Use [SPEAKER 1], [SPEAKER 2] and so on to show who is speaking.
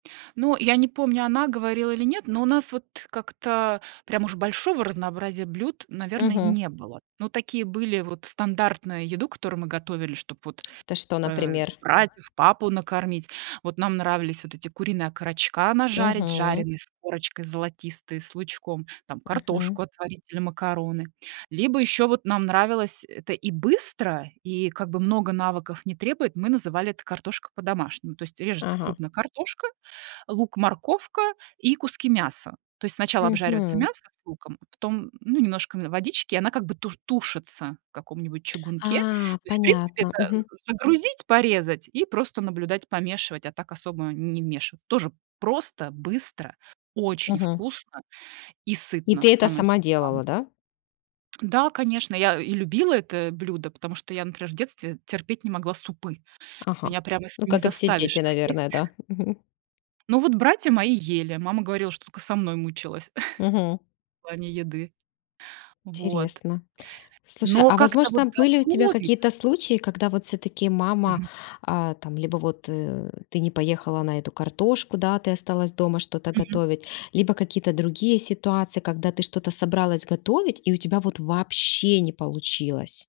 [SPEAKER 1] Ну, я не помню, она говорила или нет, но у нас вот как-то прям уж большого разнообразия блюд, наверное,
[SPEAKER 2] Мгм.
[SPEAKER 1] не было. Ну, такие были вот стандартная еду, которую мы готовили, чтоб вот,
[SPEAKER 2] Это что,
[SPEAKER 1] э,
[SPEAKER 2] например?
[SPEAKER 1] братьев, папу накормить. Вот нам нравились вот эти куриные окорочка нажарить,
[SPEAKER 2] Мгм.
[SPEAKER 1] жареные с корочкой золотистые, с лучком, там
[SPEAKER 2] Мгм.
[SPEAKER 1] картошку отварить или макароны. Либо ещё вот нам нравилось- это и быстро, и как бы много навыков не требует, мы называли это картошка по-домашнему. То есть режется
[SPEAKER 2] Ага.
[SPEAKER 1] крупно картошка, лук, морковка и куски мяса. То есть сначала обжаривается
[SPEAKER 2] Мгм.
[SPEAKER 1] мясо с луком, потом, ну, немножко водички, она как бы туш тушится в каком-нибудь чугунке. То
[SPEAKER 2] А,
[SPEAKER 1] есть, в принципе,
[SPEAKER 2] понятно,
[SPEAKER 1] это
[SPEAKER 2] мгм.
[SPEAKER 1] з загрузить, порезать и просто наблюдать, помешивать, а так особо не вмешиваться. Тоже просто, быстро, очень
[SPEAKER 2] Мгм.
[SPEAKER 1] вкусно и
[SPEAKER 2] И
[SPEAKER 1] сытно,
[SPEAKER 2] ты это
[SPEAKER 1] самое что
[SPEAKER 2] сама
[SPEAKER 1] глав
[SPEAKER 2] делала, да?
[SPEAKER 1] Да, конечно, я и любила это блюдо, потому что я, например, в детстве терпеть не могла супы.
[SPEAKER 2] Ага.
[SPEAKER 1] Меня прямо с
[SPEAKER 2] Ну,
[SPEAKER 1] не
[SPEAKER 2] как и все
[SPEAKER 1] заставишь
[SPEAKER 2] дети,
[SPEAKER 1] их есть.
[SPEAKER 2] наверное, да? Мгм.
[SPEAKER 1] Ну вот братья мои ели. Мама говорила, что тока со мной мучилась
[SPEAKER 2] Мгм.
[SPEAKER 1] в плане еды. Вот.
[SPEAKER 2] Интересно. Слушай,
[SPEAKER 1] Но
[SPEAKER 2] а
[SPEAKER 1] как-то вот
[SPEAKER 2] возможно, были у тебя
[SPEAKER 1] готовить
[SPEAKER 2] какие-то
[SPEAKER 1] и
[SPEAKER 2] случаи, когда вот всё-таки мама,
[SPEAKER 1] Мгм.
[SPEAKER 2] а, там либо вот, э, ты не поехала на эту картошку? Да, ты осталась дома что-то
[SPEAKER 1] Мгм.
[SPEAKER 2] готовить, либо какие-то другие ситуации, когда ты что-то собралась готовить, и у тебя вот вообще не получилось?